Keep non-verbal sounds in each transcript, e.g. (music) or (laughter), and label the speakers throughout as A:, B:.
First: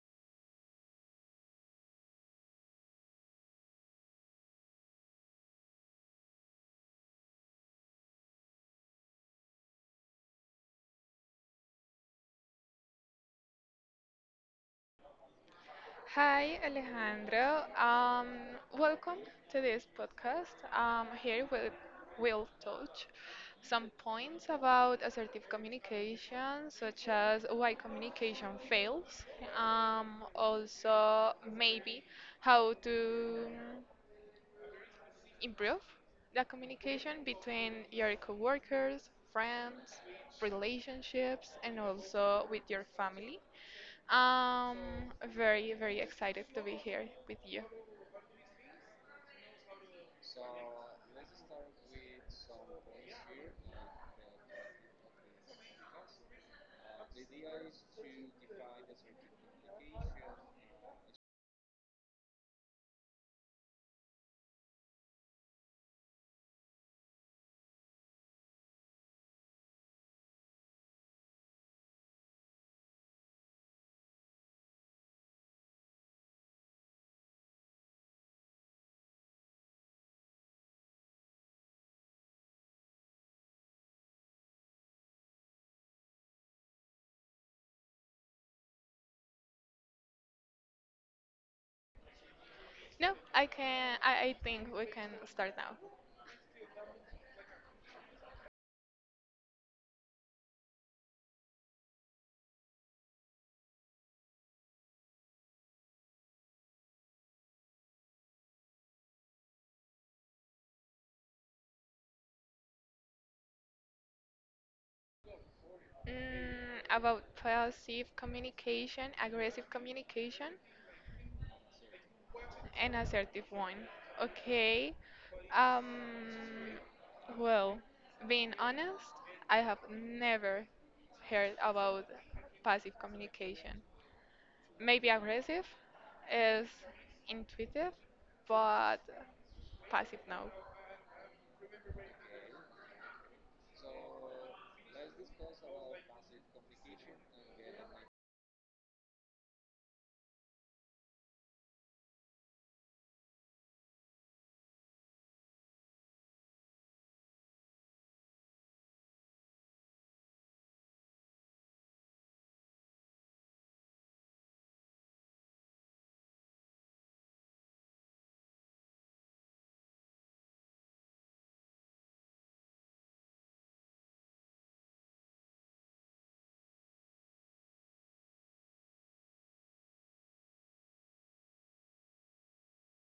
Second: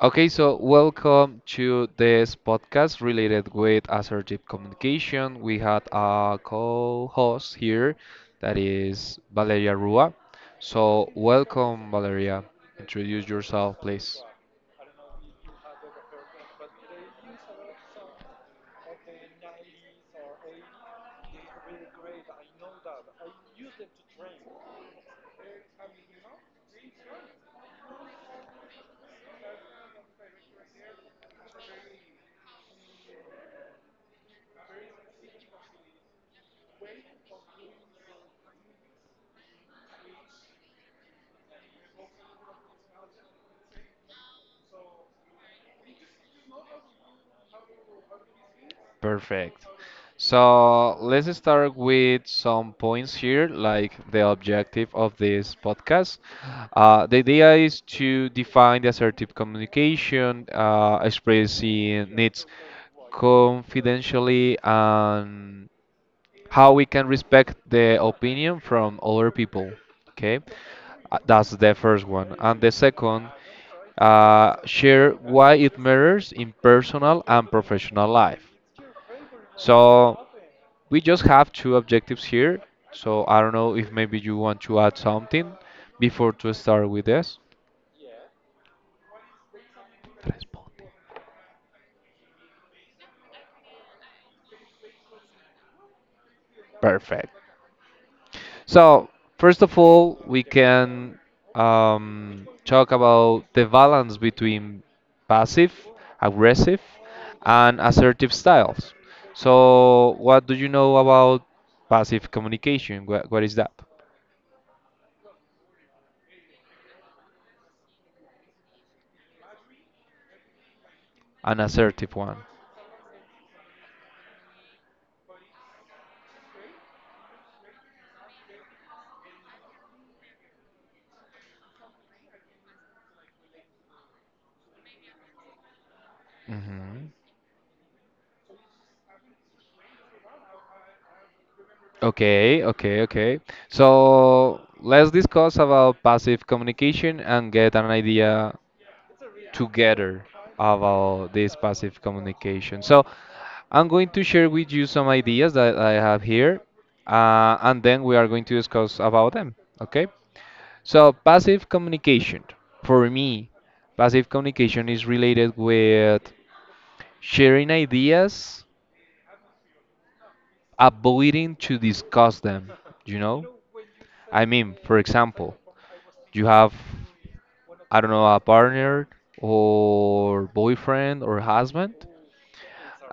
A: Okay, so welcome to this podcast related with assertive communication. We had a co-host here that is Valeria Rua. So welcome, Valeria. Introduce yourself, please.
B: Hi, Alejandro. Welcome to this podcast. Here we'll touch some points about assertive communication, such as why communication fails, also maybe how to improve the communication between your coworkers, friends, relationships, and also with your family. Um, Very, very excited to be here with you.
A: Perfect. So let's start with some points here, like the objective of this podcast. The idea is to define the assertive communication, expressing needs confidentially and how we can respect the opinion from other people. Okay. That's the first one. And the second, share why it matters in personal and professional life. So we just have two objectives here. So I don't know if maybe you want to add something before to start with this. Responde.
B: No, I can. I think we can start now.
A: Perfect. So, first of all, we can talk about the balance between passive, aggressive, and assertive styles. So, what do you know about passive communication? What is that?
B: Mm, about passive communication, aggressive communication,
A: An assertive one.
B: and assertive one. Okay. Um, well, being honest, I have never heard about passive communication. Maybe aggressive is
A: Hmm.
B: intuitive, but passive no.
A: Okay, okay, okay. So, let's discuss about passive communication and get an idea together about this passive communication. So I'm going to share with you some ideas that I have here, and then we are going to discuss about them. Okay? So passive communication. For me, passive communication is related with sharing ideas, avoiding to discuss them. You know? I mean, for example, you have, I don't know, a partner or boyfriend or husband,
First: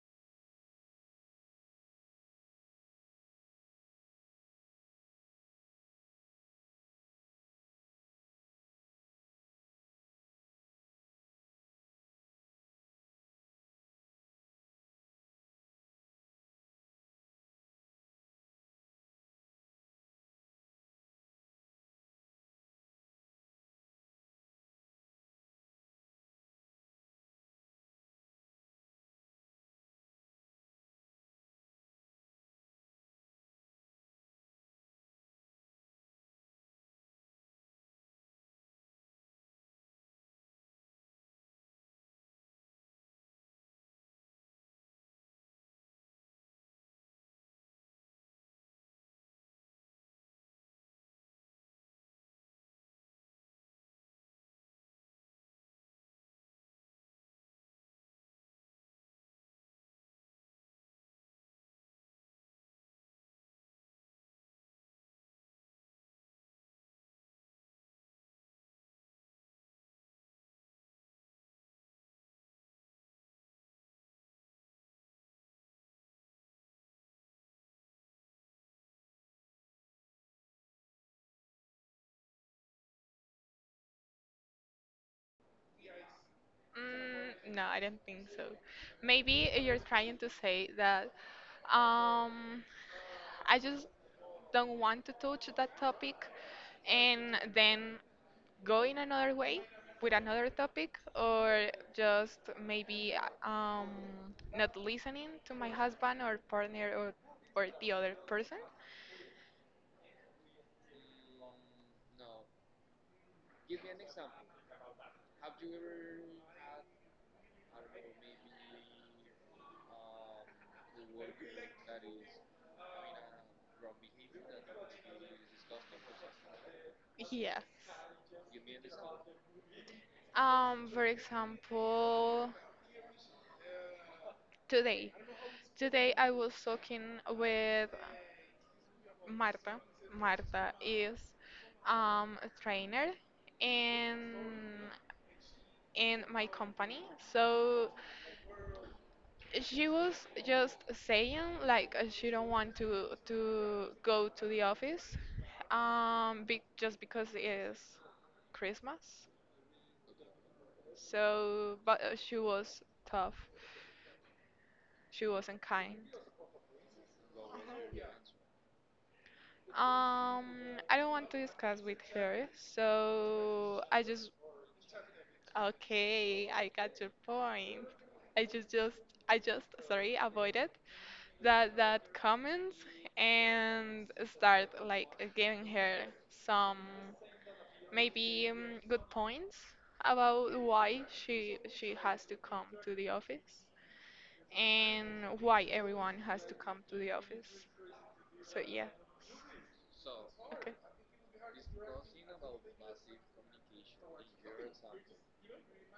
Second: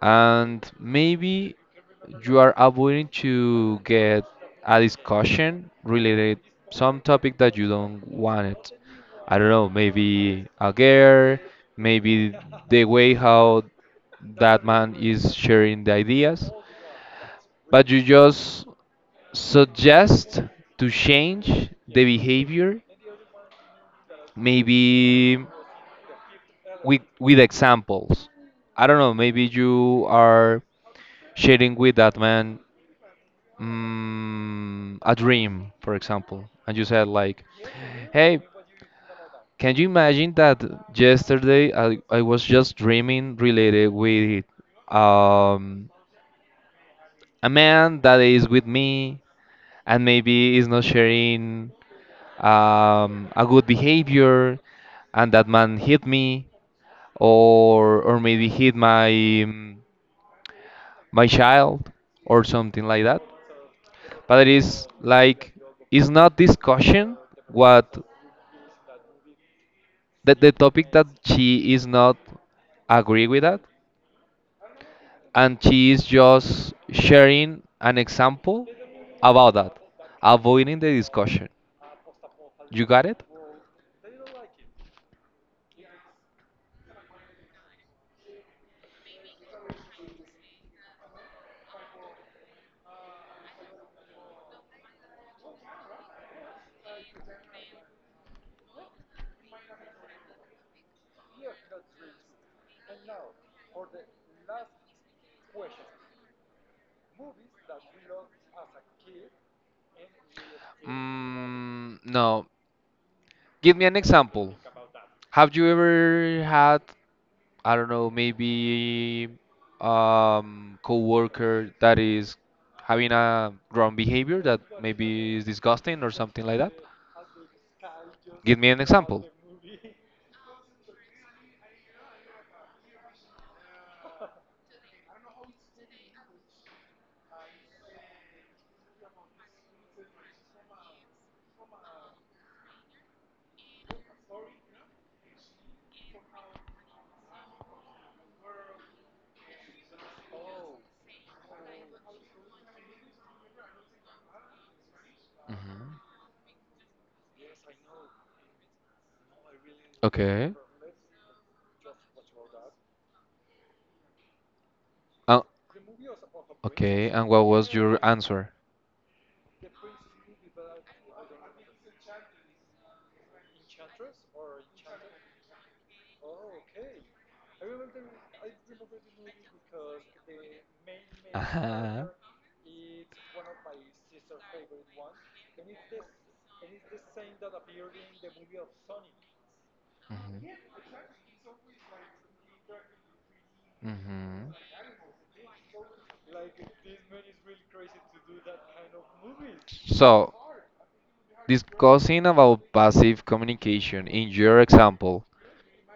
A: and maybe you are avoiding to get a discussion related some topic that you don't want it. I don't know, maybe a girl, maybe the way how that man is sharing the ideas, but you just suggest to change the behavior, maybe with examples. I don't know, maybe you are sharing with that man a dream, for example, and you said like, "Hey, can you imagine that yesterday I was just dreaming related with um, a man that is with me and maybe is not sharing a good behavior, and that man hit me, or maybe hit my my child, or something like that?" But it is like it's not discussion what the topic that she is not agree with that, and she is just sharing an example about that, avoiding the discussion. You got it?
B: Mm, no, I don't think so. Maybe you're trying to say that um, I just don't want to touch that topic and then go in another way with another topic, or just maybe uh, um, not listening to my husband or partner or the other person.
A: Mm, no. Give me an example. Have you ever had, I don't know, maybe coworker that is having a wrong behavior that maybe is disgusting or something like that?
B: Yes.
A: Give me an example.
B: For example, today. Today I was talking with Marta. Marta is a trainer in in my company. So she was just saying like she don't want to go to the office,
A: Mhm.
B: just because it's Christmas.
A: Okay.
B: So, but she was tough. She
A: Uh,
B: wasn't kind.
A: okay, and what was your answer?
B: Um, I don't want to discuss with her, so I just okay, I got your point. I just I just sorry avoided that
A: Uh-huh.
B: comments and start like giving her some maybe good points about why she has to come to the office
A: Mhm.
B: and why everyone has to come to the office. So yeah,
A: Mhm. So,
B: okay.
A: discussing about passive communication in your example,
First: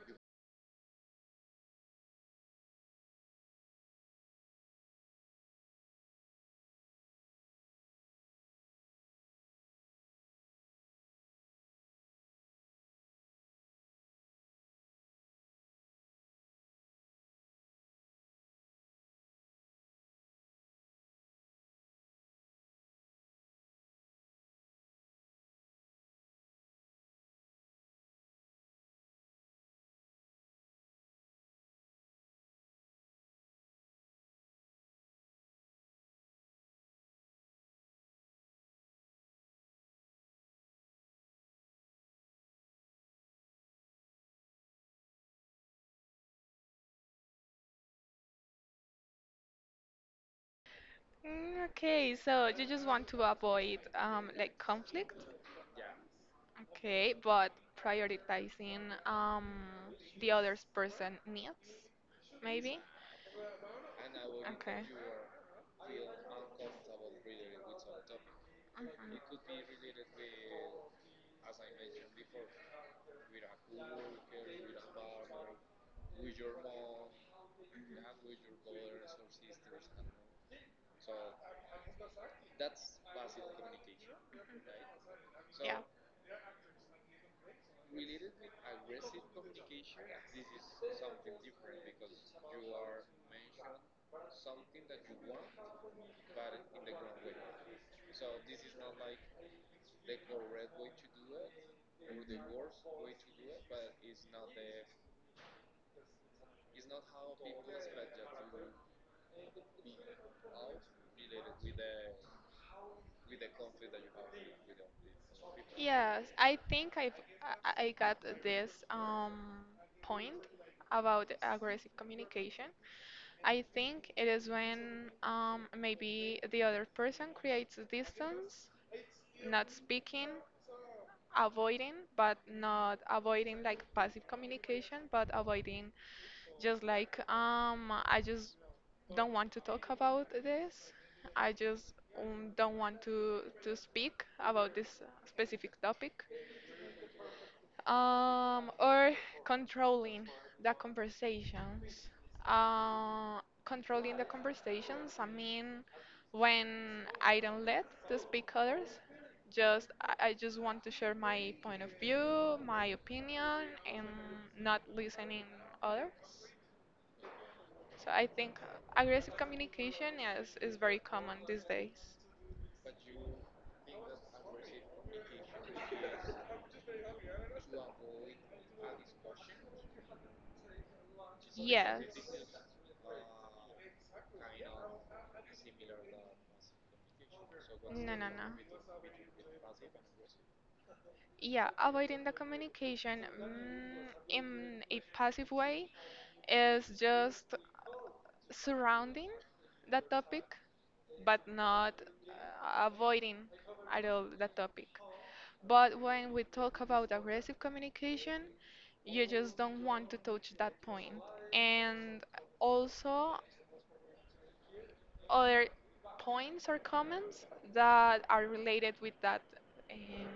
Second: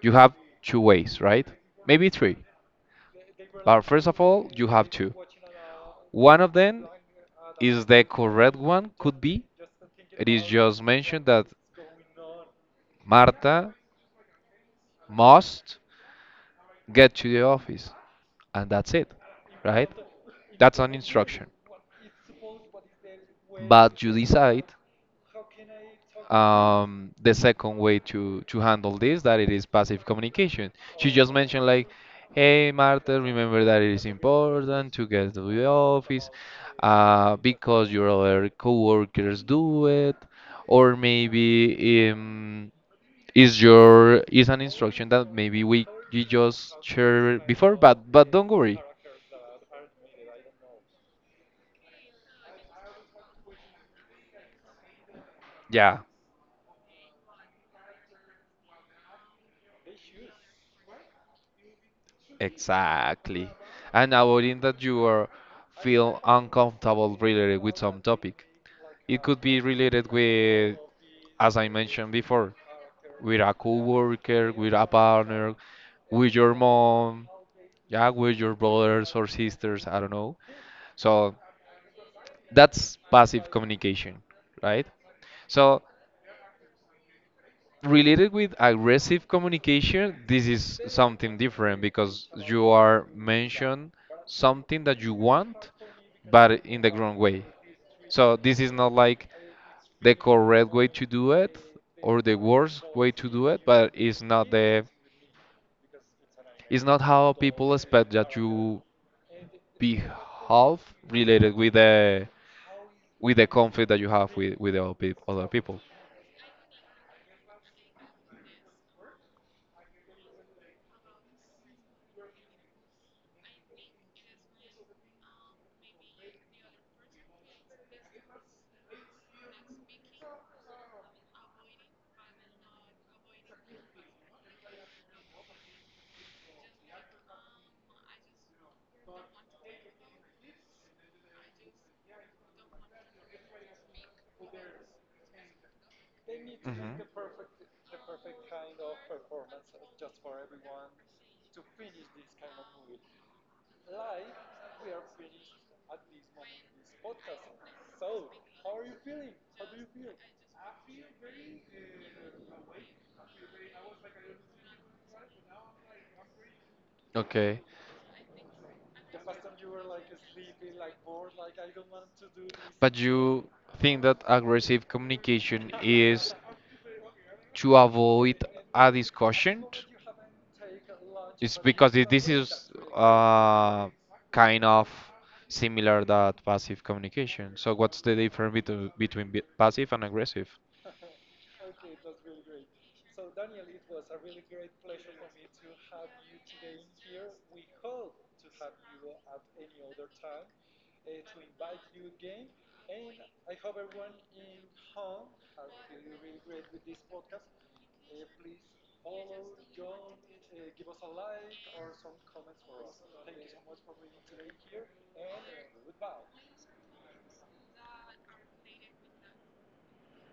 A: you have two ways, right? Maybe three. But first of all, you have two. One of them is the correct one, could be. It is just mentioned that Marta must get to the office, and that's it, right? That's an instruction. But you decide the second way to handle this that it is passive communication. She just mentioned like, "Hey, Marta, remember that it is important to get to the office, because your other coworkers do it, or maybe is your is an instruction that maybe we you just shared before, but don't worry."
B: Mm, okay, so you just want to avoid like conflict.
A: Yeah,
B: Okay, but prioritizing the other person needs, maybe?
A: exactly. And avoiding
B: Okay.
A: that you are feel uncomfortable related with some topic. It could be
B: Mhm.
A: related with, as I mentioned before, with a coworker, with a partner, with your mom, yeah, with your brothers or sisters. I don't know. So that's passive communication, right?
B: Yeah.
A: So related with aggressive communication, this is something different because you are mentioned something that you want, but in the wrong way. So this is not like the correct way to do it or the worst way to do it, but it's not how people expect that you behave related with the conflict that you have with the other people.
B: Yes, I think I got this point about aggressive communication. I think it is when maybe the other person creates distance, not speaking, avoiding but not avoiding like passive communication but avoiding just like I just don't want to talk about this I just don't want to speak about this specific topic,
A: Mhm.
B: or controlling the conversations. Controlling the conversations, I mean, when I don't let to speak others, just I just want to share my point of view, my opinion, and not listening others.
A: Okay.
B: So I think aggressive communication is very common these days.
A: But you think that aggressive communication is to avoid a discussion? It's because
B: Yes.
A: this is uh, kind of similar that passive communication. So what's
B: No,
A: the
B: no, no.
A: difference between passive and aggressive?
B: Yeah, avoiding the communication, mm, in a passive way is just surrounding the topic, but not avoiding at all the topic. But when we talk about aggressive communication, you just don't want to touch that point. And also, other points or comments that are related with that, um,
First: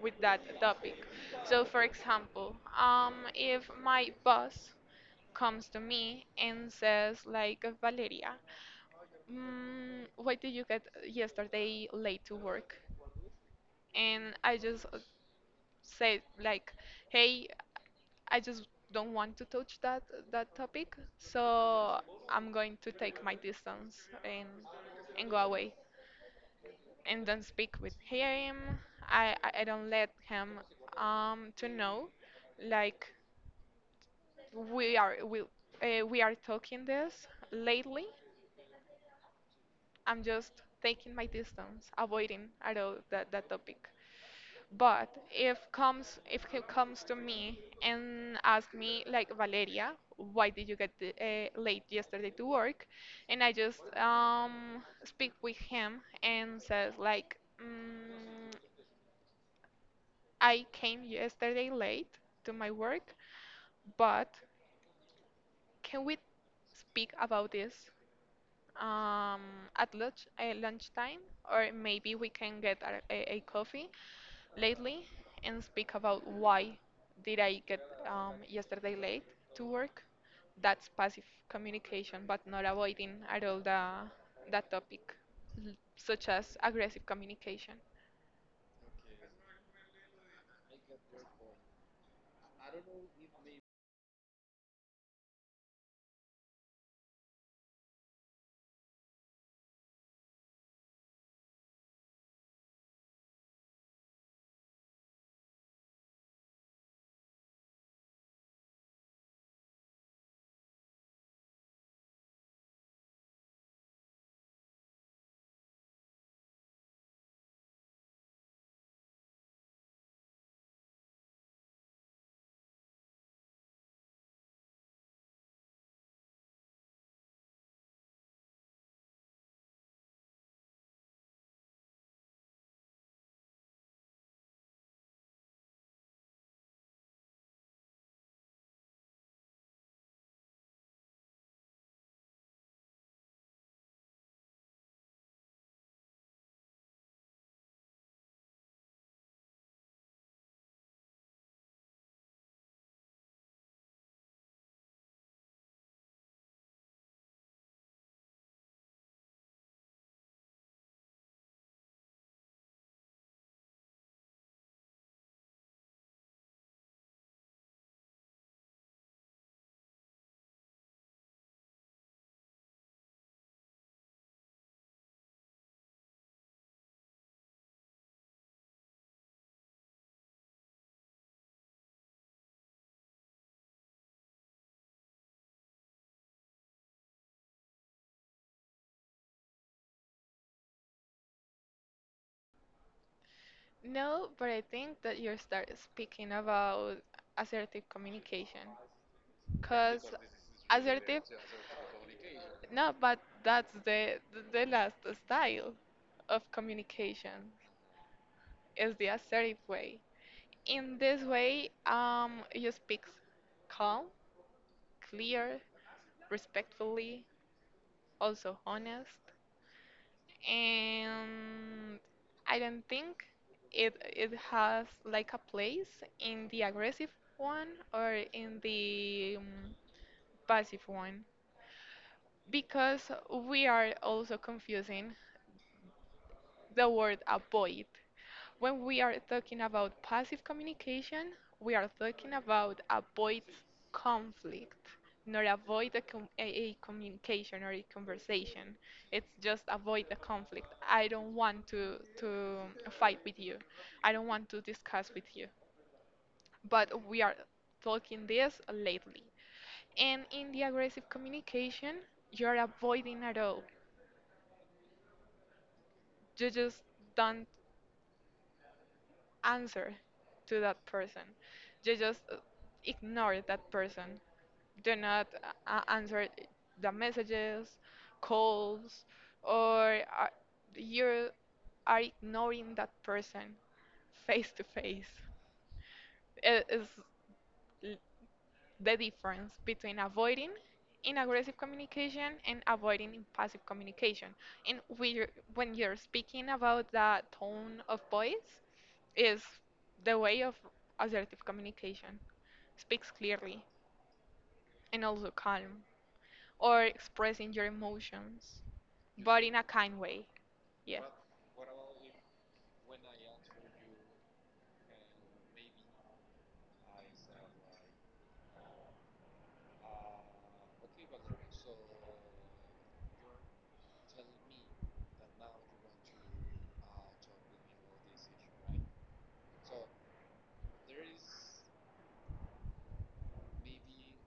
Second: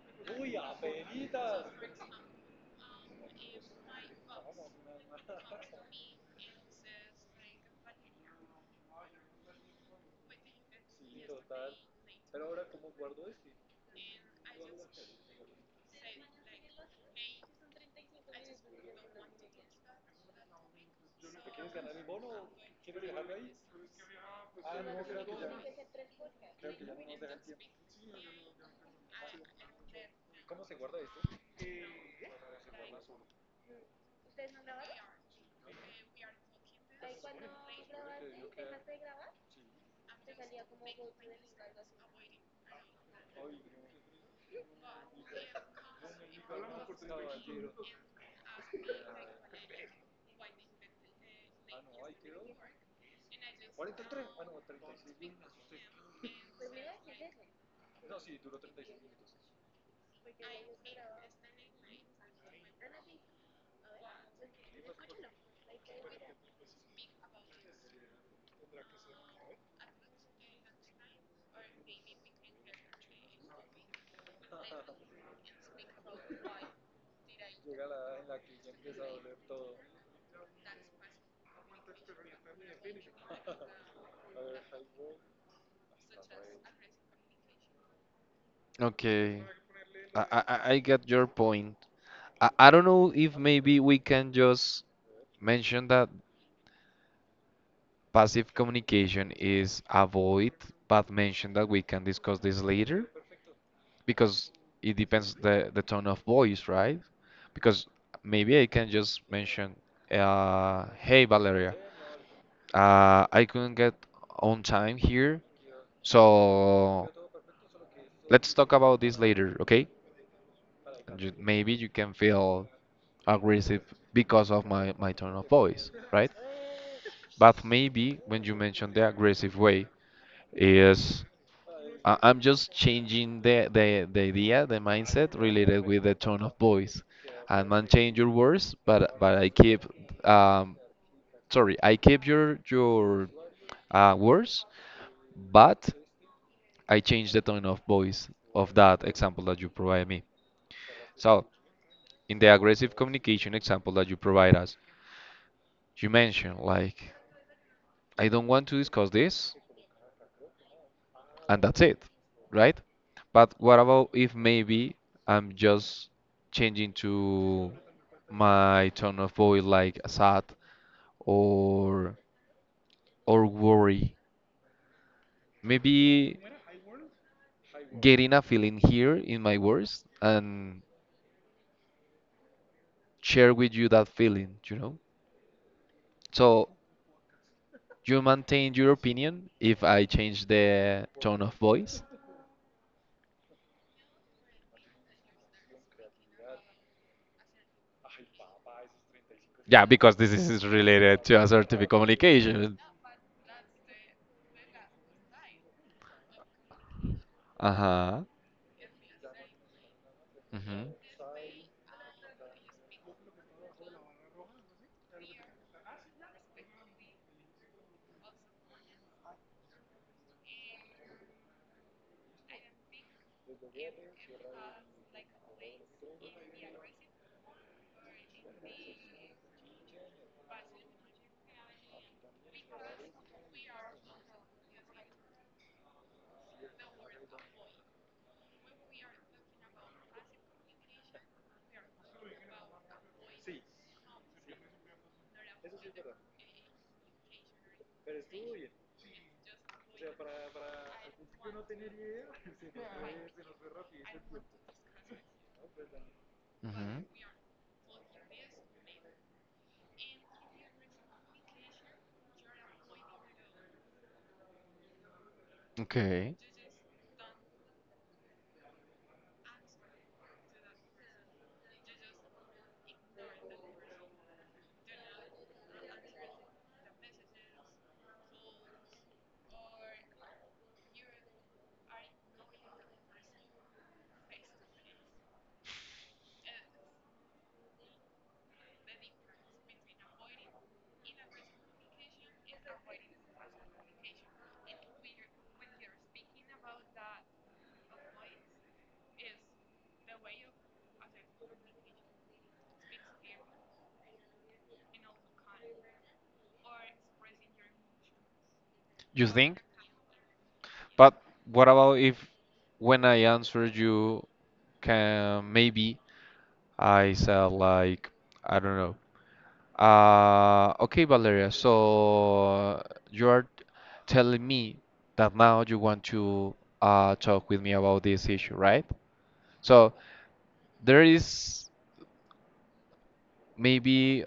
B: with that topic. So, for example, if my boss comes to me and says like Valeria, mm, why did you get yesterday late to work? And I just say like, "Hey, I just don't want to touch that topic, so I'm going to take my distance and and go away and don't speak with him. I don't let him to know like we are we are talking this lately. I'm just taking my distance, avoiding at all that topic. But if he comes to me and asks me like Valeria, why did you get the, late yesterday to work? And I just speak with him and says like, mm, I came yesterday late to my work, but can we speak about this, um, at lunchtime, or maybe we can get a coffee lately and speak about why did I get, yesterday late to work. That's passive communication, but not avoiding at all the that topic, such as aggressive communication.
A: Okay, I get your point. I don't know if maybe we can just mention that passive communication is avoid, but mention that we can discuss this later because it depends the tone of voice, right? Because maybe I can just mention, hey Valeria, I couldn't get on time here, so let's talk about this later, okay? Maybe you can feel aggressive because of my tone of voice, right? But maybe when you mention the aggressive way, is I'm just changing the idea, the mindset related with the tone of voice. I might change your words, but I keep um, sorry, I keep your words, but I change the tone of voice of that example that you provide me. So in the aggressive communication example that you provide us, you mentioned like I don't want to discuss this, and that's it, right? But what about if maybe I'm just changing to my tone of voice like sad or worry? Maybe getting a feeling here in my words and share with you that feeling, you know? So you maintain your opinion if I change the tone of voice.
B: No, but I think that you start speaking about assertive communication,
A: Yeah,
B: because
A: because this is related
B: assertive
A: to assertive communication.
B: no, but that's the last style of communication
A: Uh-huh.
B: is the assertive way.
A: Hmm.
B: In this way, you speak calm, clear, respectfully, also honest, and I don't think it has like a place in the aggressive one or in the passive one because we are also confusing the word avoid. When we are talking about passive communication, we are talking about avoid conflict, not avoid a communication or a conversation. It's just avoid the conflict. I don't want to fight with you. I don't want to discuss with you.
A: Hmm.
B: But we are talking this lately. And in the aggressive communication, you're avoiding at all.
A: Okay.
B: You just don't answer to that person. You just ignore that person. Do not answer the messages, calls, or you are ignoring that person face to face. It is l- the difference between avoiding in aggressive communication and avoiding in passive communication. And we, when you're speaking about the tone of voice, is the way of assertive communication. Speaks clearly and also calm, or expressing your emotions,
A: You
B: but in
A: think?
B: a kind way. Yeah.
A: But what about if when I answer you, can maybe I said like I don't know. Okay, Valeria. So you are telling me that now you want to talk with me about this issue, right? So there is maybe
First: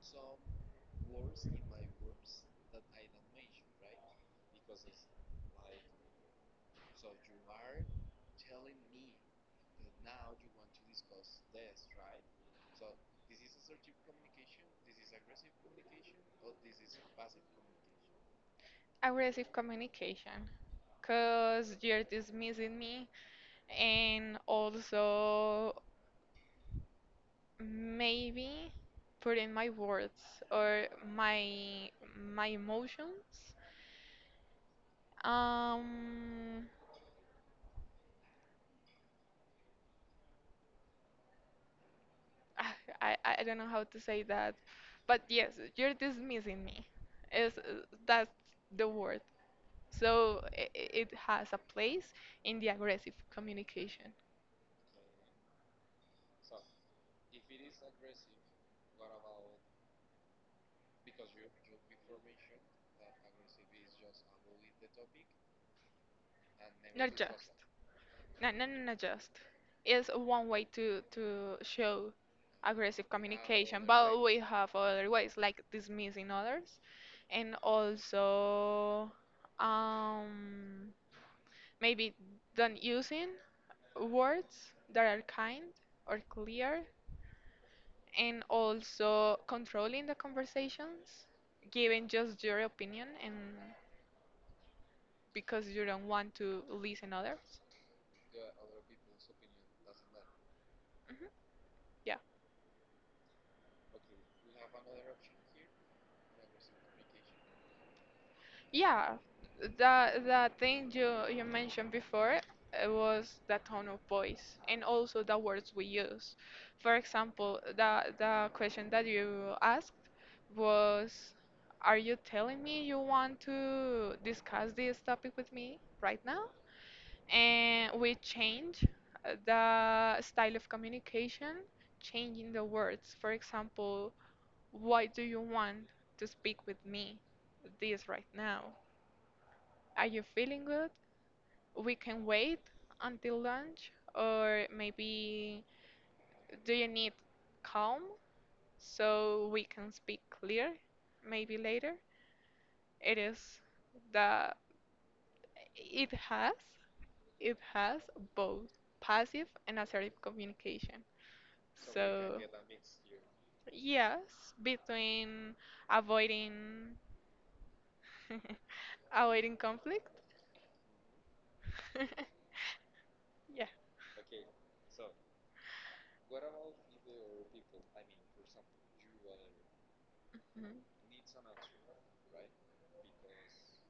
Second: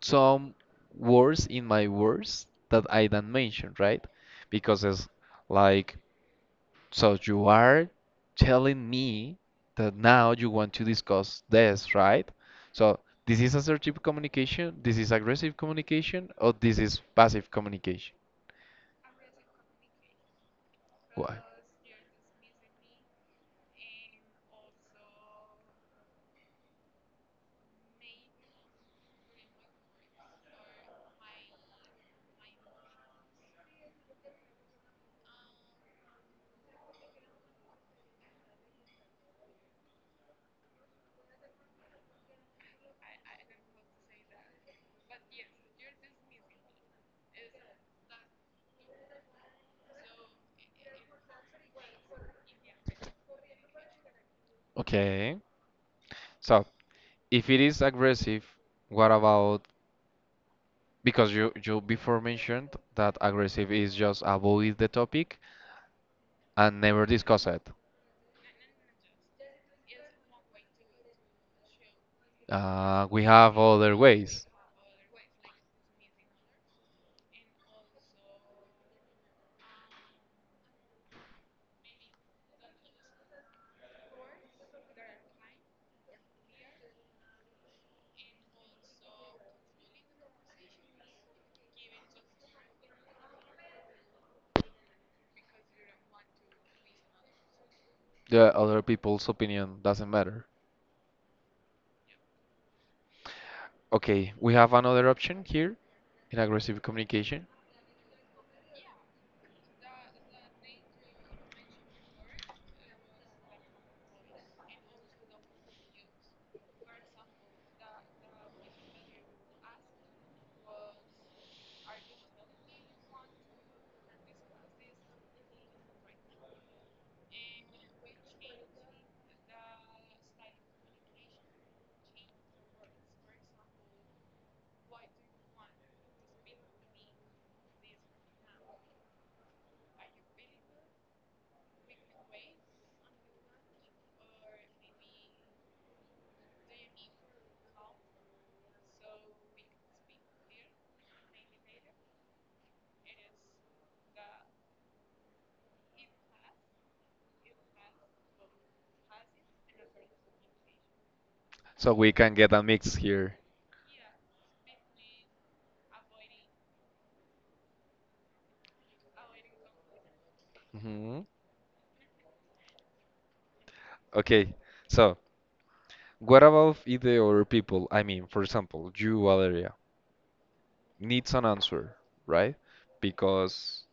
A: some words in my words that I don't mention, right? Because it's like, so you are telling me that now you want to discuss this, right? So this is assertive communication, this is aggressive communication, or this is passive communication.
B: Aggressive communication
A: Why?
B: because you're dismissing me and also maybe put in my words or my my emotions. Um, ah, I don't know how to say that, but yes, you're dismissing me. Is that's the word. So it has a place in the aggressive communication,
A: Okay. So if it is aggressive, what about? Because you before mentioned that aggressive is just avoid the topic and never
B: not
A: discuss
B: just.
A: it.
B: No, no, no, no, just. It's one way to show aggressive
A: We have
B: communication,
A: other
B: but we
A: ways.
B: have other ways like dismissing others, and also, um, maybe don't using words that are kind or clear, and also controlling the conversations, giving just your opinion, and because you don't want to listen others.
A: The other people's opinion doesn't matter.
B: Hmm.
A: Okay, we have another option here in aggressive communication.
B: Yeah, that that thing you mentioned before was the tone of voice and also the words we use. For example, the question that you asked was, "Are you telling me you want to discuss this topic with me right now?" And we change the style of communication, changing the words. For example, "Why do you want to speak with me?" This right now, are you feeling good? We can wait until lunch, or maybe do you need calm so we can speak clear? Maybe later. It is the it has it has both passive and assertive communication.
A: So we
B: So we
A: can
B: can get
A: get a
B: a
A: mix
B: mix.
A: here.
B: Yes, between avoiding (laughs) avoiding conflict. (laughs)
A: Hmm.
B: Yeah.
A: Okay, so what about if the other people, I mean, for example, you, Valeria,
B: Mhm.
A: needs an answer, right? Because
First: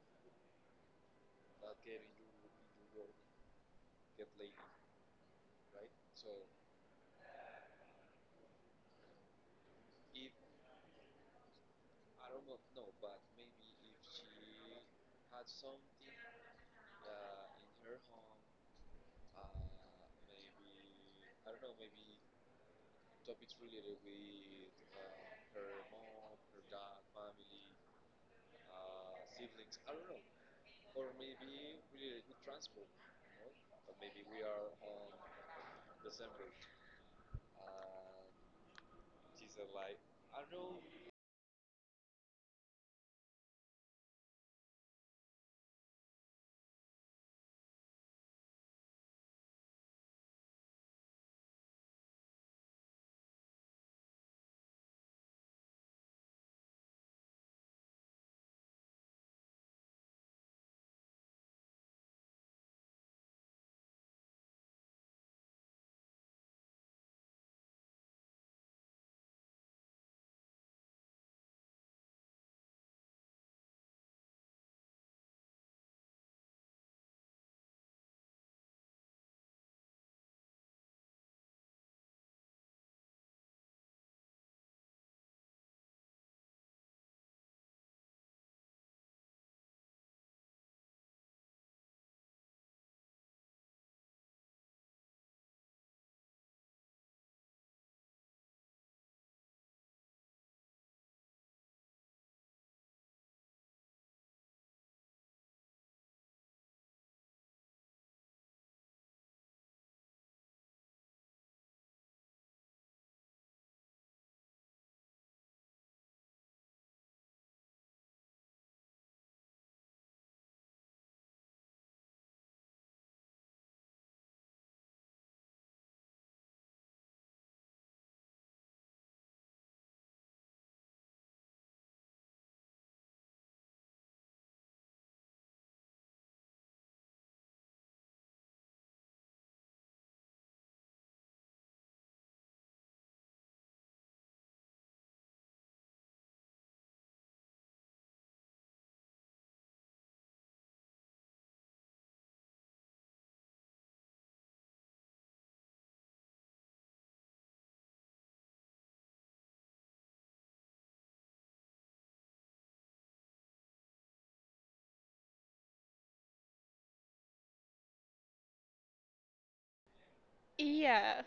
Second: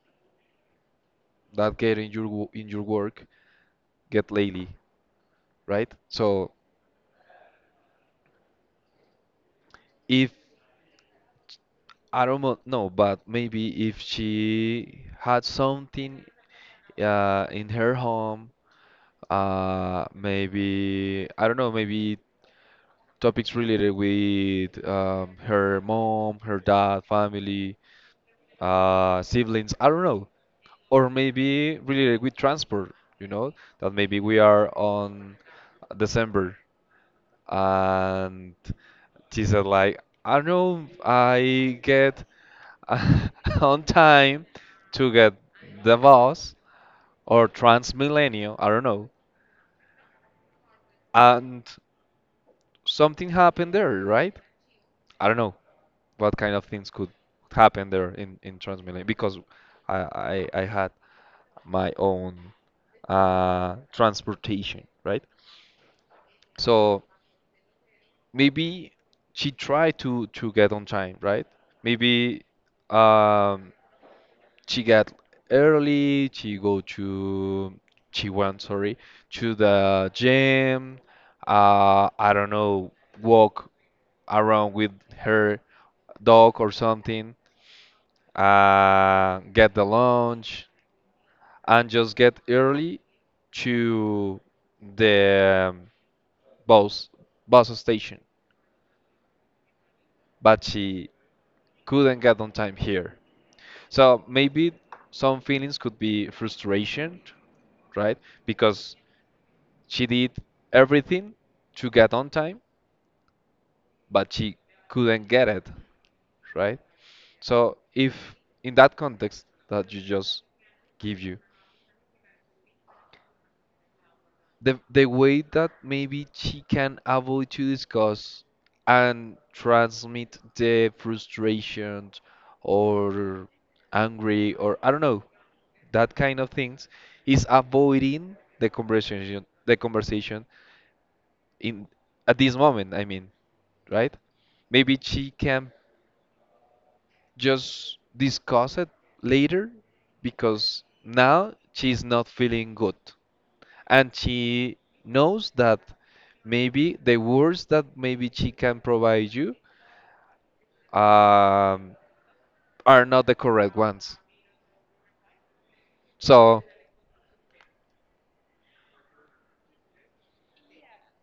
A: that get in your in your work get lately, right? So if I don't know, no, but maybe if she had something in her home, maybe I don't know, maybe topics related with her mom, her dad, family, siblings. I don't know, or maybe related with transport. You know that maybe we are on December, and she said like, I don't know, I get (laughs) on time to get the bus or Transmilenio, I don't know, and something happened there, right? I don't know what kind of things could happen there in Transmilenio, because I had my own transportation, right? So maybe she tried to get on time, right? Maybe um she got early, she go to she went, sorry, to the gym, I don't know, walk around with her dog or something, get the lunch and just get early to the bus bus station, but she couldn't get on time here. So maybe some feelings could be frustration, right? Because she did everything to get on time, but she couldn't get it, right? So if in that context that you just give you, the way that maybe she can able to discuss and transmit the frustration or angry or I don't know that kind of things is avoiding the conversation in at this moment, I mean, right? Maybe she can just discuss it later because now she's not feeling good, and she knows that maybe the words that maybe she can provide you um, are not the correct ones. So,
B: Yes,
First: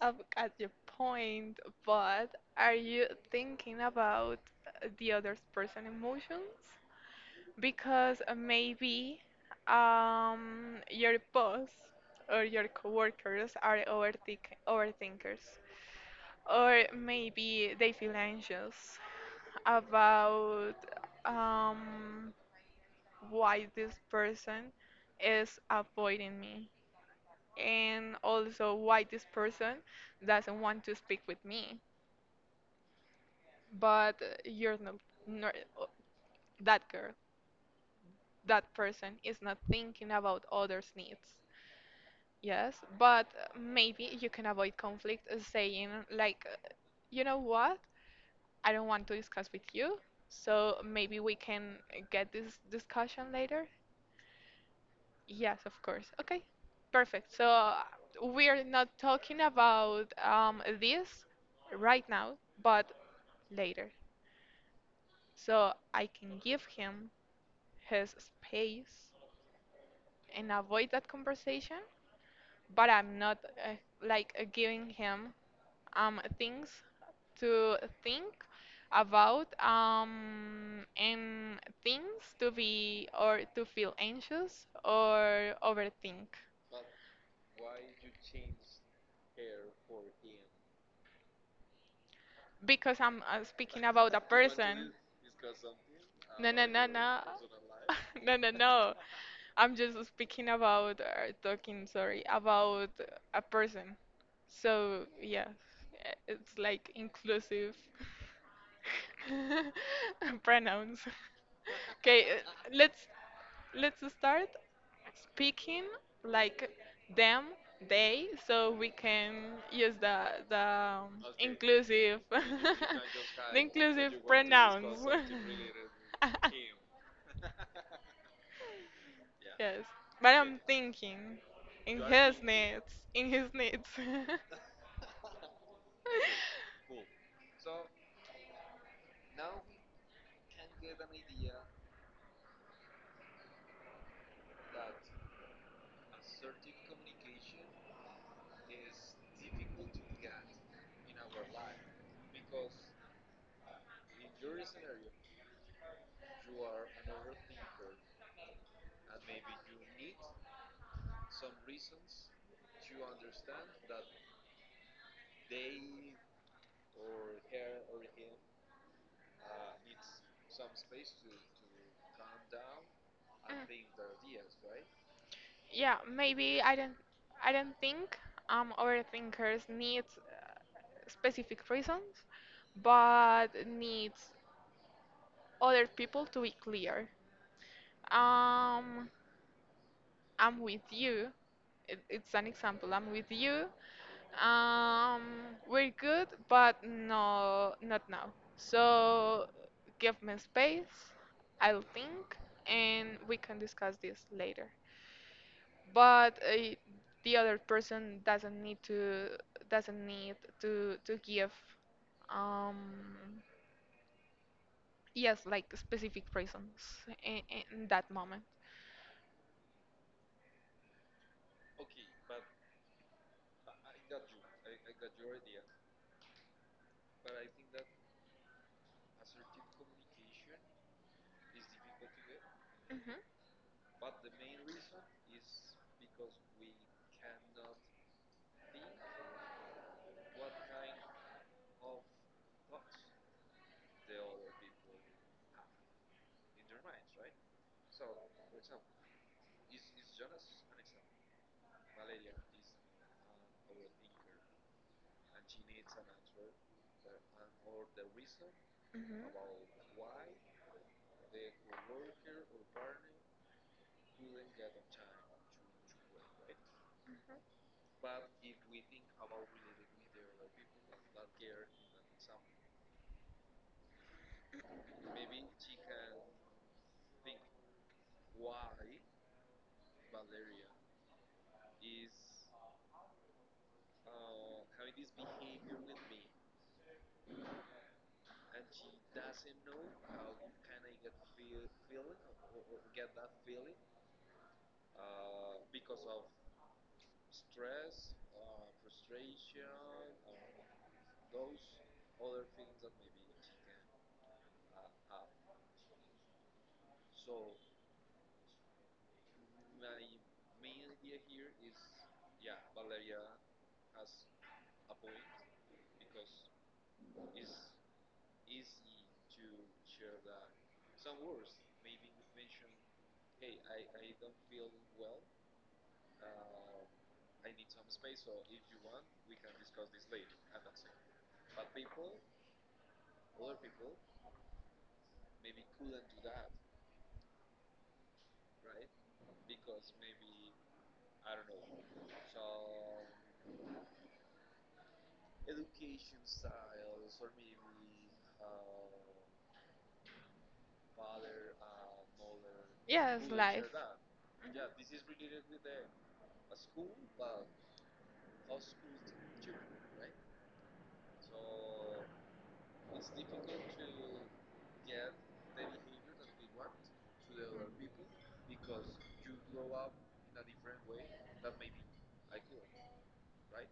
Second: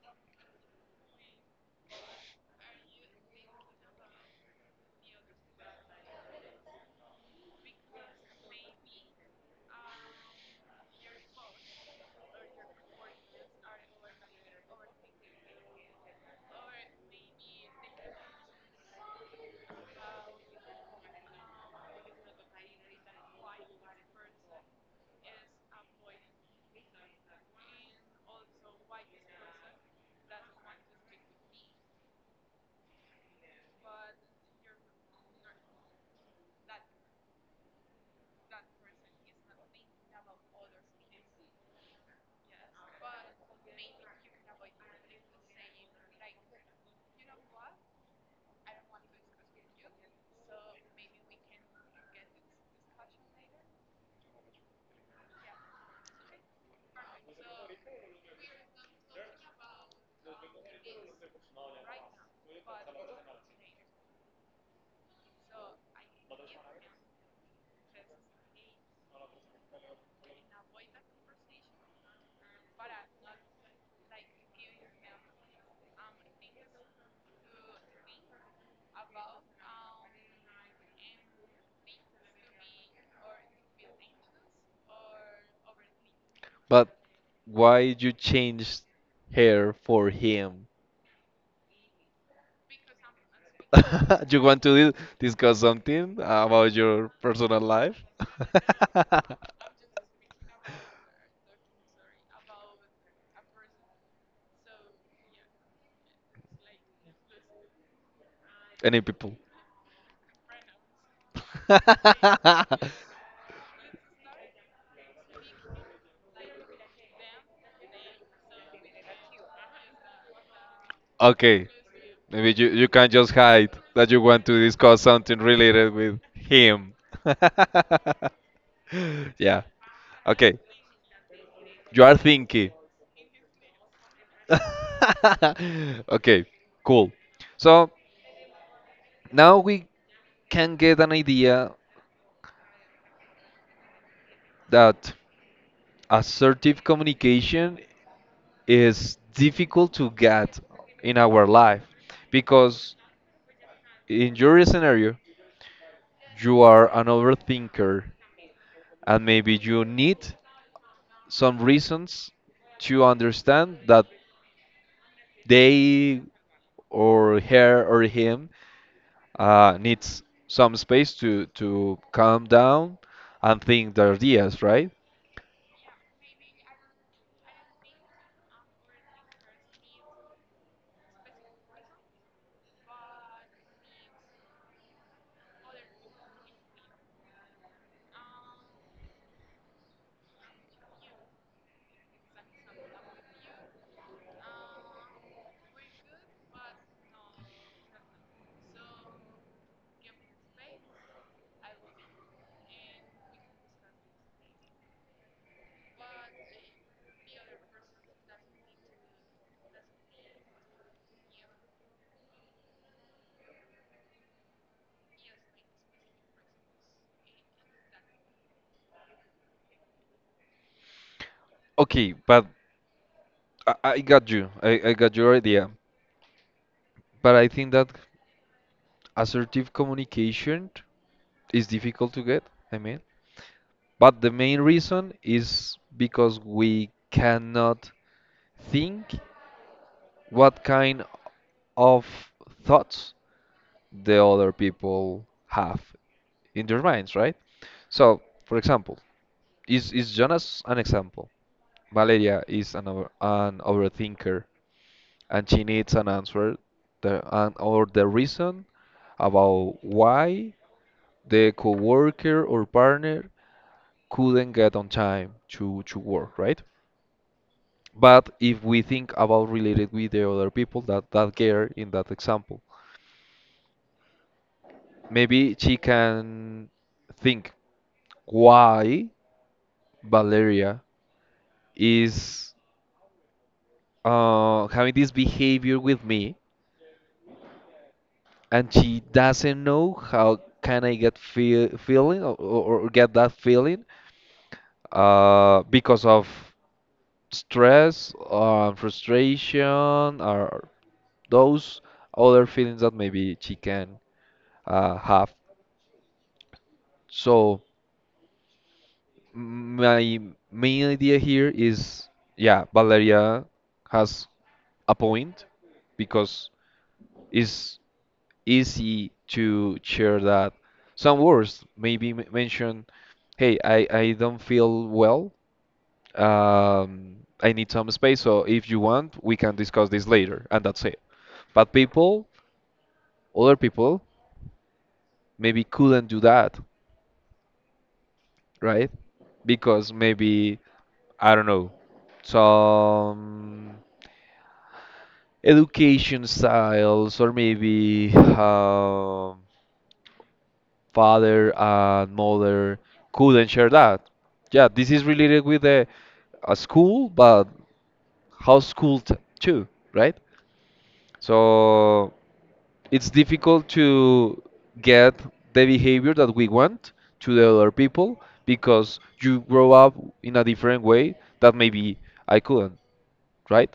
B: I've got your point, but are you thinking about the other person's emotions? Because maybe, your boss or your coworkers are overthinkers, or maybe they feel anxious about, um, why this person is avoiding me and also why this person doesn't want to speak with me. But you're not, nor- uh, that girl, that person is not thinking about others' needs. Yes, but maybe you can avoid conflict saying, like, you know what? I don't want to discuss with you, so maybe we can get this discussion later. Yes, of course. Okay, perfect. So we're not talking about, this right now, but later. So I can give him his space and avoid that conversation, but I'm not uh, giving him, things to think about, and things to be or to feel anxious or overthink
A: but why you change her for him?
B: because I'm speaking about a
A: (laughs) You want to
B: person.
A: discuss something
B: No, no,
A: about
B: no,
A: your
B: no.
A: personal
B: (laughs)
A: life?
B: No, no, no. I'm just speaking about sorry, about a person. So yeah, it's like
A: (laughs)
B: inclusive
A: Any people.
B: (laughs) pronouns. Okay,
A: (laughs)
B: let's let's start speaking like them, they, so we can use the
A: Okay,
B: inclusive
A: maybe you can just
B: (laughs) the
A: hide that
B: inclusive
A: you want to
B: pronouns.
A: discuss something related with
B: (laughs)
A: him. (laughs) Yeah.
B: Yes, but
A: Okay,
B: I'm thinking in
A: you are
B: his
A: thinking.
B: needs, in his needs. (laughs)
A: (laughs) Okay, cool. So now we can get an idea that assertive communication is difficult to get in our life because in your scenario, you are an overthinker and maybe you need some reasons to understand that they or her or him needs some space to calm down and think their ideas, right?
B: Yeah, maybe I don't think overthinkers need, specific reasons, but needs other people to be clear. Um, I'm with you. It's an example. I'm with you. Um, we're good, but no, not now. So give me space. I'll think, and we can discuss this later. But the other person doesn't need to give, um yes, like specific reasons in, in that moment.
A: Okay, but I got you. I got your idea. But I think that assertive communication is difficult to get. I mean,
B: Mhm.
A: but the main reason is because we cannot think what kind of thoughts the other people have in their minds, right? So, for example, is Jonas an example? Valeria is an overthinker, and she needs an answer, the, an, or the reason
B: Mhm.
A: about why the coworker or partner couldn't get on time to work, right? But if we think about related with the other people, that girl in that example, maybe she can think why Valeria is having this behavior with me, and she doesn't know how can I get feeling or, or get that feeling because of stress or frustration or those other feelings that maybe she can have. So my main idea here is, yeah, Valeria has a point because it's easy to share that. Some words maybe mention, hey, I don't feel well. I need some space. So if you want, we can discuss this later, and that's it. But people, other people, maybe couldn't do that, right? Because maybe I don't know, some education styles or maybe father and mother
B: Yes,
A: couldn't
B: life.
A: share that. Yeah, this is related with a school, but how school t too, right? So it's difficult to get the behavior that we want to the other people because you grow up in a different way that maybe I couldn't,
B: Mhm.
A: right?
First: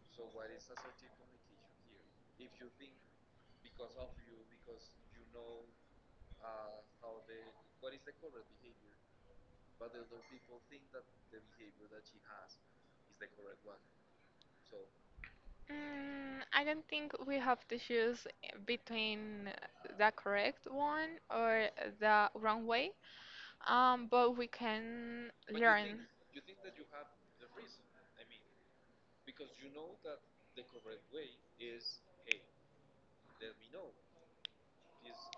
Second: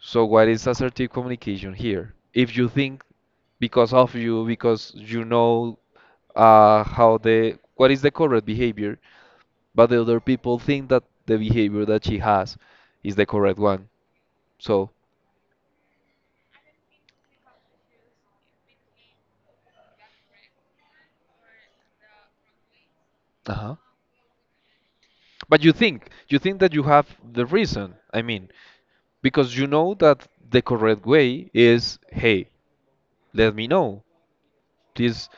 A: So what is assertive communication here? If you think because of you, because you know how the what is the correct behavior, but the other people think that the behavior that she has is the correct one. So,
B: Mm, I don't think we have to choose between the correct one or the wrong way,
A: uh-huh.
B: but we can, but you
A: But
B: learn.
A: you think that you have the reason. I mean, because you know that the correct way is, hey, let me know. Please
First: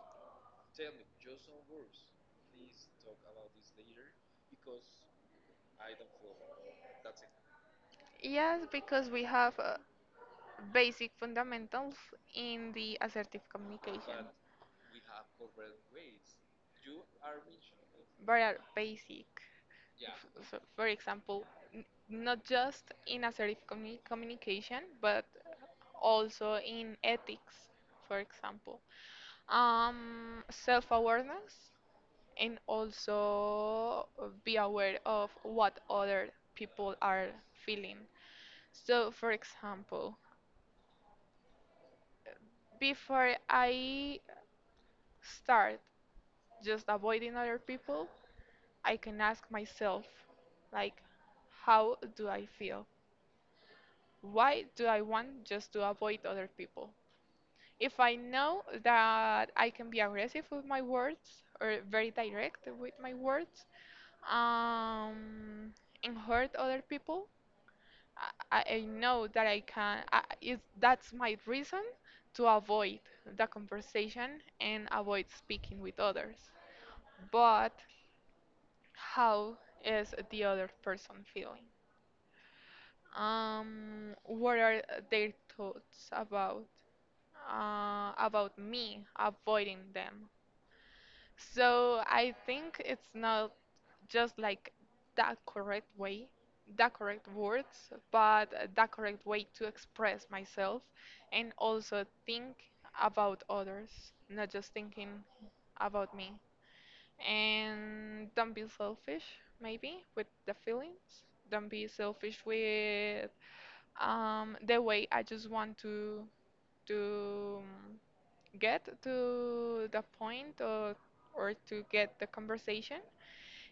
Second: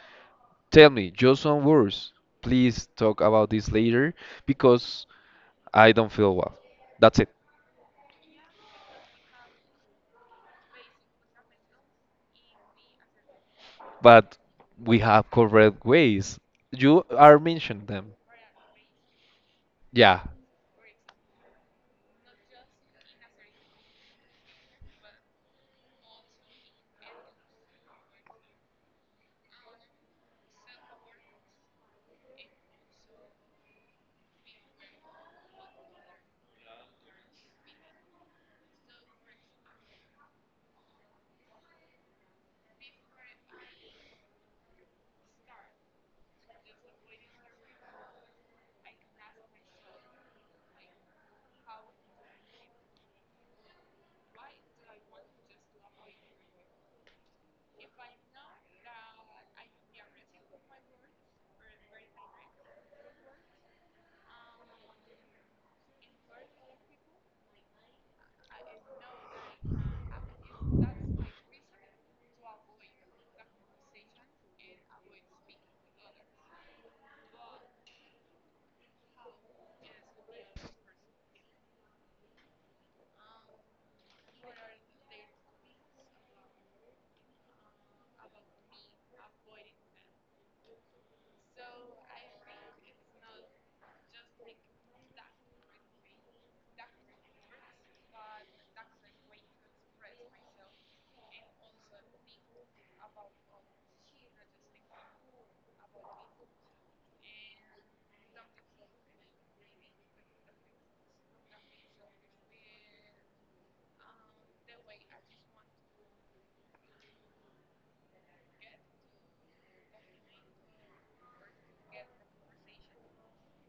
A: tell me just some words. Please talk about this later because I don't feel well. That's it.
B: Yes, because we have basic fundamentals in the assertive communication.
A: But we have correct ways. You are mentioned them.
B: Very are basic.
A: Yeah.
B: So, for example, not just in communication, but also in ethics, for example. Self-awareness and also be aware of what other people are feeling. So, for example, before I start just avoiding other people, I can ask myself, like, how do I feel? Why do I want just to avoid other people? If I know that I can be aggressive with my words or very direct with my words, um, and hurt other people, I know that I can. Is that's my reason to avoid the conversation and avoid speaking with others. But how is the other person feeling? What are their thoughts about me avoiding them? So I think it's not just like the correct way, the correct words, but the correct way to express myself and also think about others, not just thinking about me. And don't be selfish, maybe, with the feelings. Don't be selfish with the way I just want to to um, get to the point or to get the conversation,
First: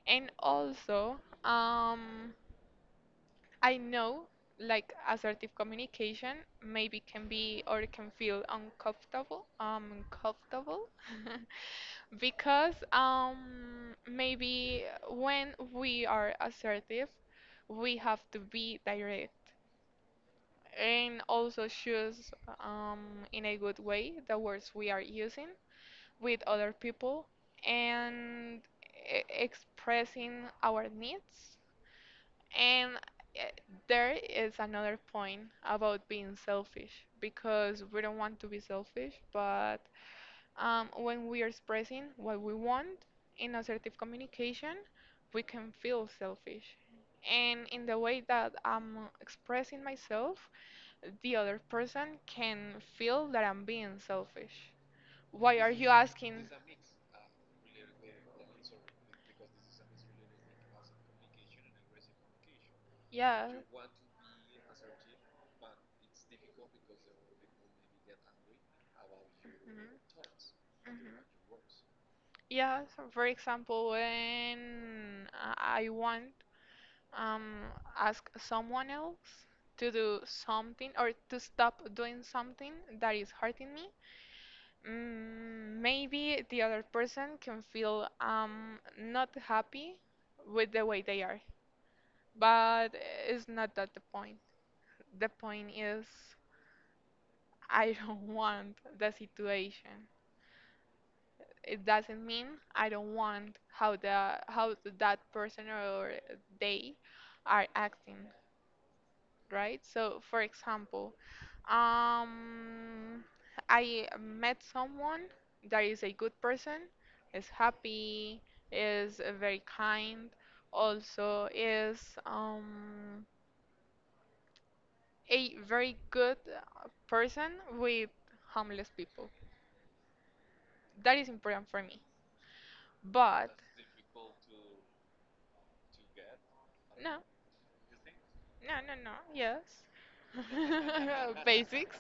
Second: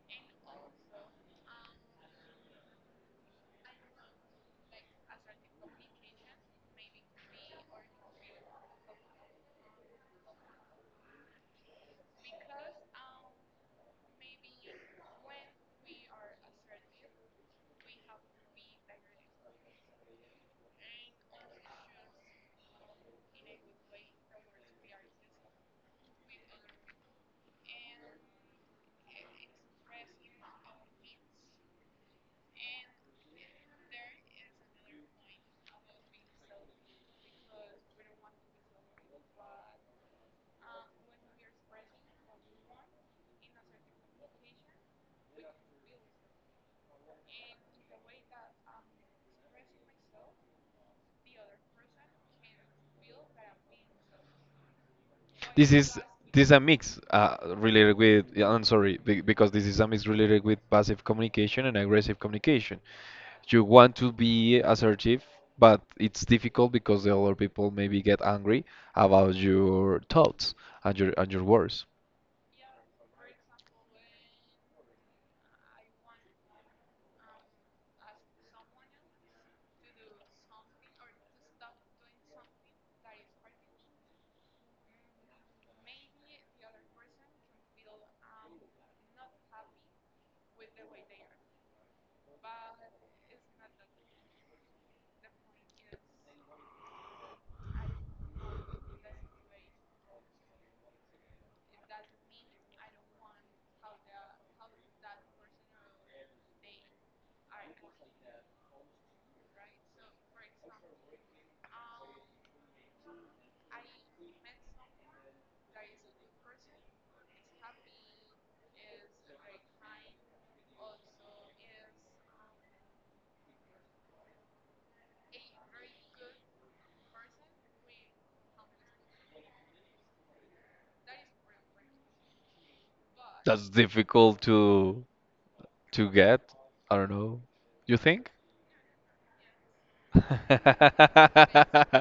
B: and also um I know, like, assertive communication maybe can be or can feel uncomfortable, uncomfortable. (laughs) Because maybe when we are assertive, we have to be direct and also choose in a good way the words we are using with other people, and expressing our needs. And uh, there is another point about being selfish, because we don't want to be selfish, but when we are expressing what we want in assertive communication, we can feel selfish. And in the way that I'm expressing myself, the other person can feel that I'm being selfish. Why are
A: This
B: you
A: is this
B: asking?
A: is a mix related with. Yeah, I'm sorry because this is a mix related with passive communication and aggressive communication.
B: Yeah.
A: You want to be assertive, but it's difficult because the other people maybe get angry about your
B: Mhm.
A: thoughts and
B: Mhm.
A: your words.
B: Yeah, so for example, when I want um ask someone else to do something or to stop doing something that is hurting me, mm, maybe the other person can feel not happy with the way they are. But it's not that the point. The point is I don't (laughs) want the situation. It doesn't mean I don't want how the how that person or they are acting, right? So, for example, um, I met someone that is a good person, is happy, is very kind, also is um, a very good person with homeless people. That is important for me. But
A: That's difficult to get. I don't
B: no,
A: know. You think?
B: No, no, no. Yes. (laughs) Basics.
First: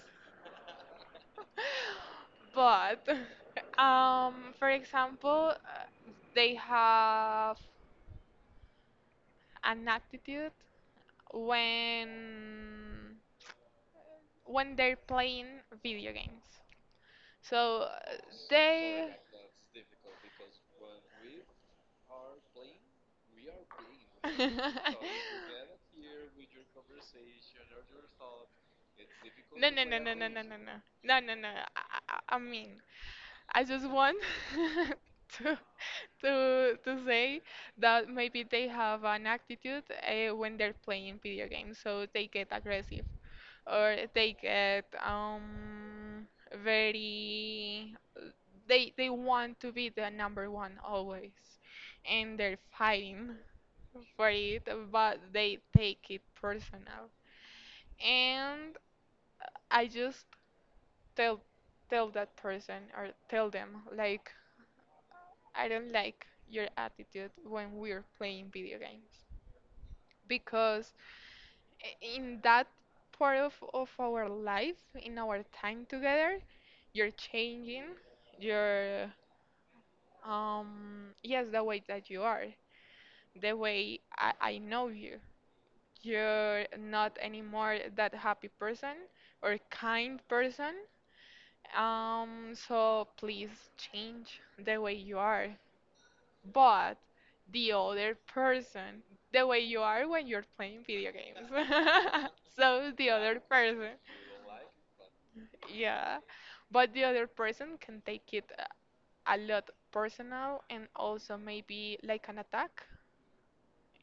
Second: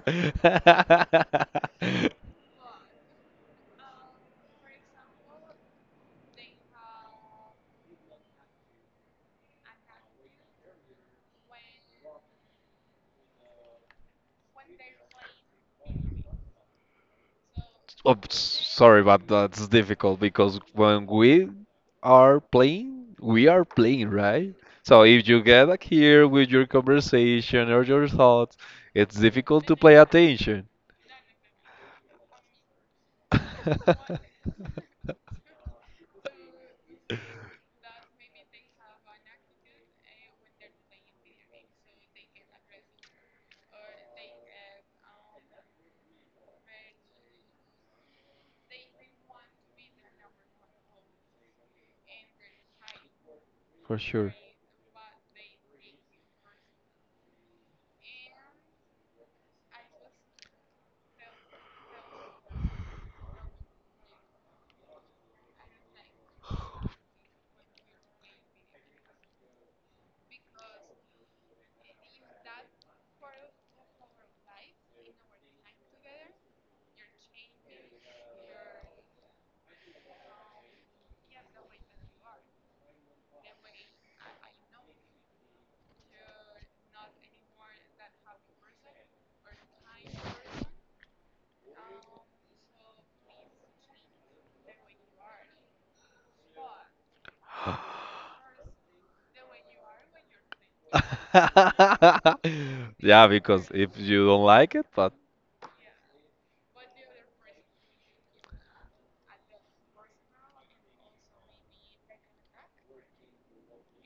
A: (laughs)
B: But (laughs) for example, they have an attitude when when they're playing video games. So
A: Oh, sorry,
B: they
A: but that's difficult because when we are playing, right? So
B: (laughs)
A: if you get like here with your conversation or your thoughts, it's difficult
B: No,
A: to
B: no,
A: play
B: no, no, no, no, no,
A: attention.
B: no,
A: (laughs)
B: no, no, no. I mean, I just want (laughs) to to say that maybe they have an attitude when they're playing video games, so they get aggressive or they get very they want to be the number one always, and they're fighting
A: For
B: for
A: sure.
B: it, but they take it personal. And I just tell tell that person or tell them, like, I don't like your attitude when we're playing video games. Because in that part of our life, in our time together, you're changing your yes the way that you are, the way I know you. You're not anymore that happy person or kind person. So please change the way you are. But the other person, the way you are when you're playing video games. (laughs)
A: (laughs)
B: So the
A: Yeah,
B: other
A: because
B: person.
A: if you don't like it, but
B: Yeah, but the other person can take it a lot personal, and also maybe like an attack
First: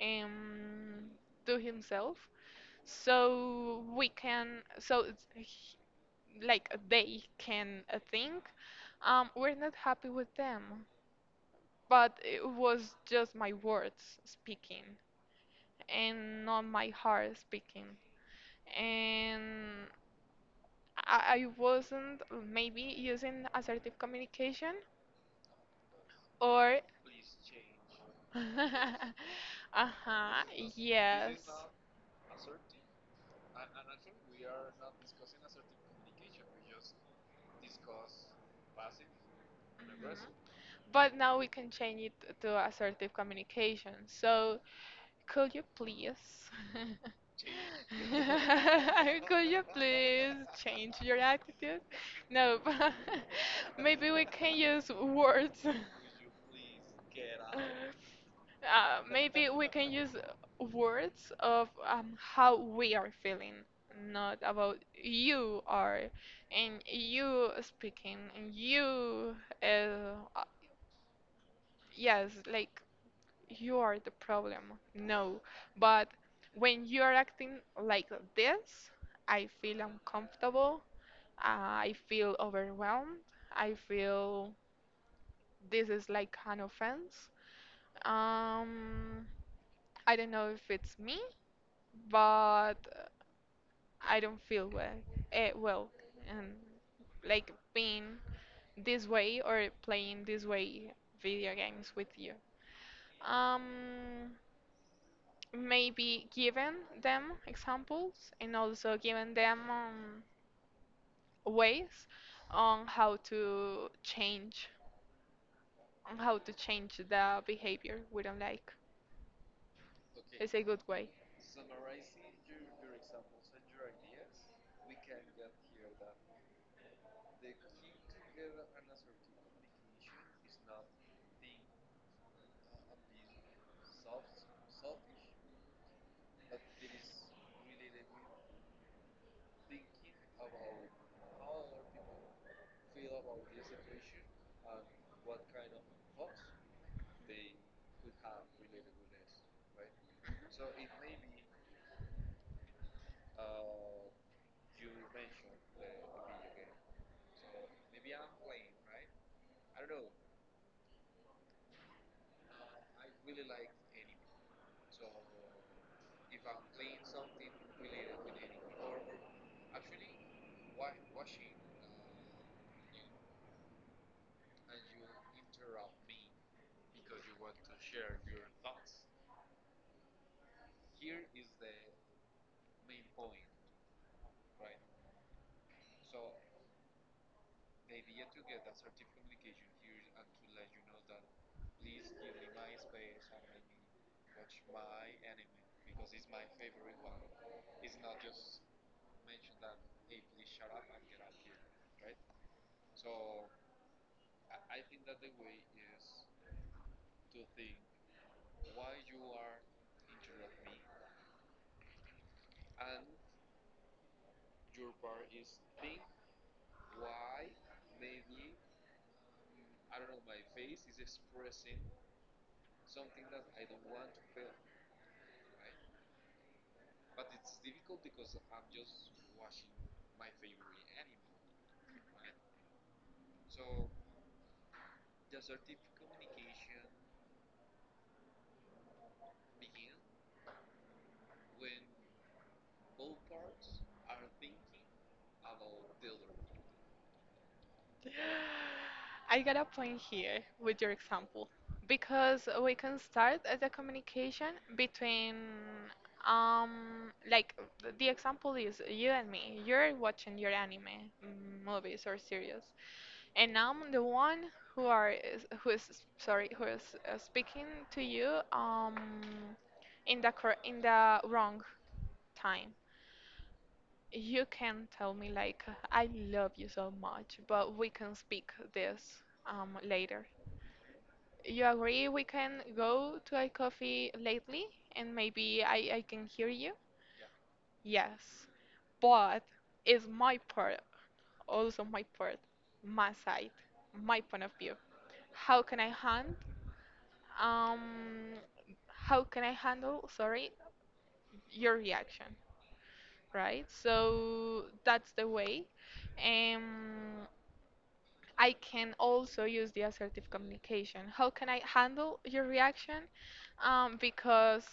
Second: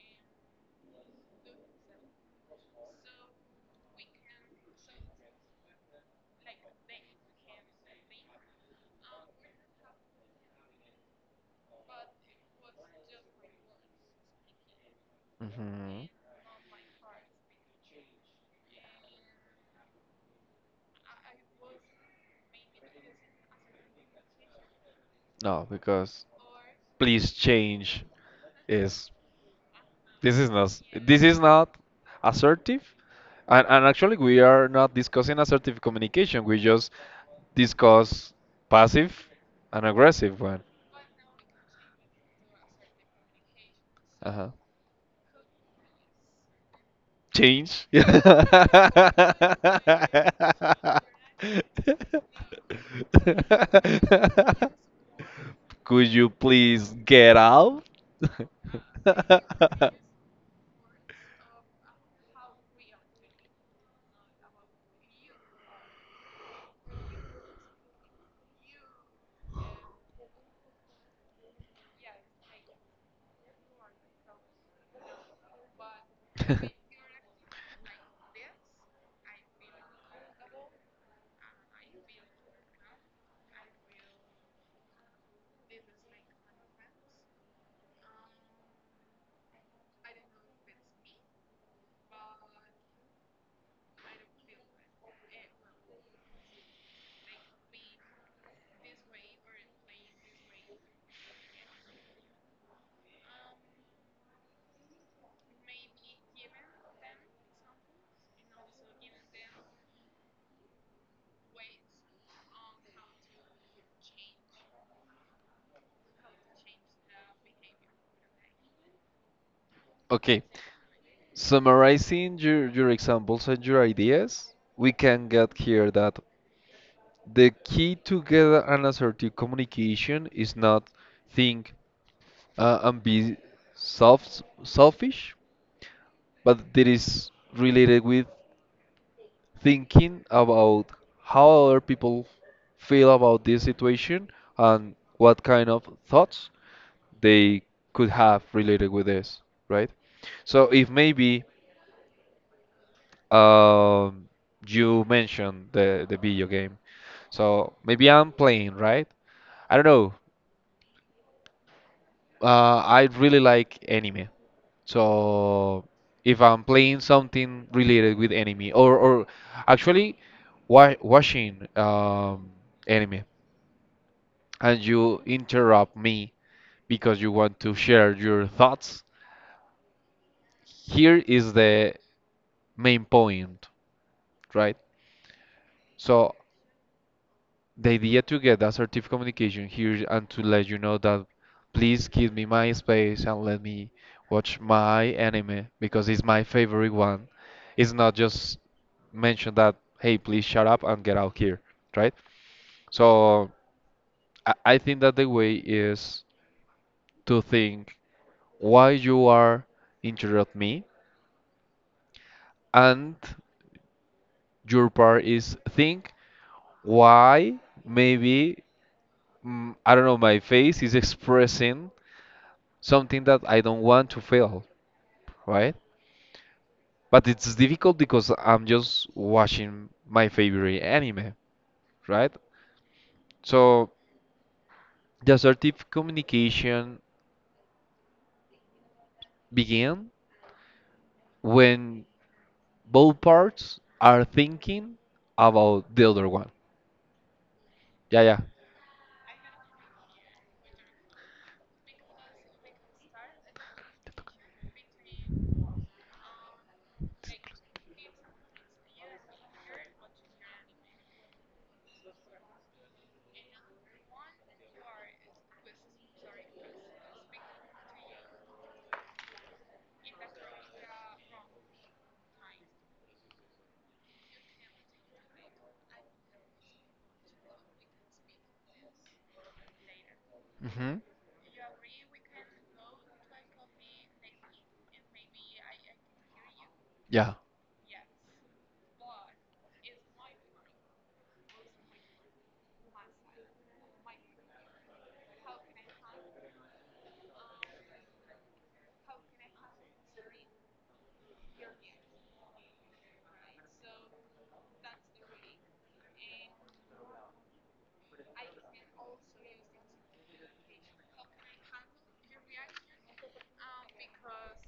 B: um, to himself. So we can, so like they can think, we're not happy with them, but it was just my words speaking,
A: mhm.
B: and not my heart speaking. And I wasn't maybe using assertive communication
A: No, because
B: or
A: please change is
B: (laughs)
A: this
B: uh-huh,
A: is not this is
B: yes.
A: not assertive. And actually we are not discussing assertive communication. We just discuss passive and
B: Mhm.
A: aggressive one.
B: But now we can change it to assertive communication.
A: Uh-huh.
B: So could you please (laughs)
A: Change. (laughs)
B: (laughs) could you please change your attitude? No, but (laughs) maybe we can use words.
A: Could you please get
B: (laughs)
A: out?
B: Maybe we can use words of how we are feeling, not about you are
A: (laughs)
B: and you speaking and you. Uh, uh, yes, like you are the problem. No, but
A: (laughs)
B: when you are acting like this, I feel uncomfortable. I feel overwhelmed. I feel this is like an offense. Um, I don't know if it's me, but I don't feel well. Well, and like being this way or playing this way video games with you. Um, Maybe giving them examples, and also giving them ways on how to change, on how to change the behavior we don't like.
A: Okay,
B: It's a good way.
A: summarizing your examples and your ideas, we can get here that the key to get an assertive communication is not think and be selfish, but that is related with thinking about how other people feel about this situation and what kind of thoughts they could have related with this, right? So if maybe um, you mentioned the video game. So maybe I'm playing, right? I don't know. I really like anime. So if I'm playing something related with anime, or actually wa watching anime, and you interrupt me because you want to share your thoughts, here is the main point, right? So the idea to get that assertive communication here and to let you know that please give me my space and let me watch my anime because it's my favorite one. It's not just mention that, hey, please shut up and get out here, right? So I think that the way is to think why you are interrupt me and your part is think why maybe I don't know my face is expressing something that I don't want to fail, right? But it's difficult because I'm just watching my favorite anime, right? So the assertive communication begin when both parts are thinking about the other one. Yeah, yeah.
B: I got a point here with your example, because we can start as a communication between um like the example is you and me. You're watching your anime, mm, movies or series, and I'm the one who who sorry who is speaking to you in the cor in the wrong time. You can tell me, like, I love you so much, but we can speak this later.
A: Hmm.
B: You agree we can go to a coffee lately, and maybe I can hear you?
A: Yeah.
B: Yes. But it's my part, also my part, my side, my point of view. How can I um handle, sorry, your reaction, right? So that's the way. Um I can also use the assertive communication. How can I handle your reaction? Because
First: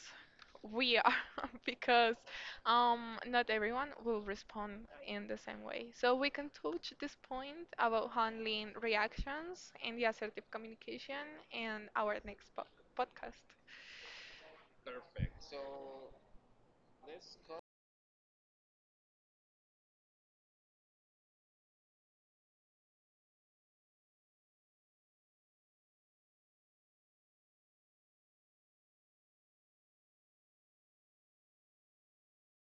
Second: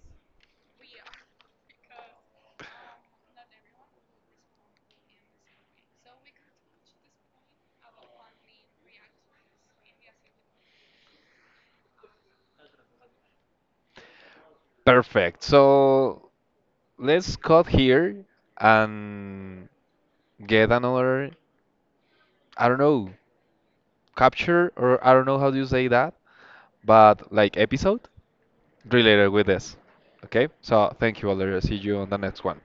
B: we are, (laughs) because not everyone will respond in the same way. So we can touch this point about handling reactions and the assertive communication in our podcast.
A: Perfect. So let's cut here and get another, I don't know, capture or I don't know how do you say that, but like episode. Related with this. Okay, so thank you, Valeria. See you on the next one.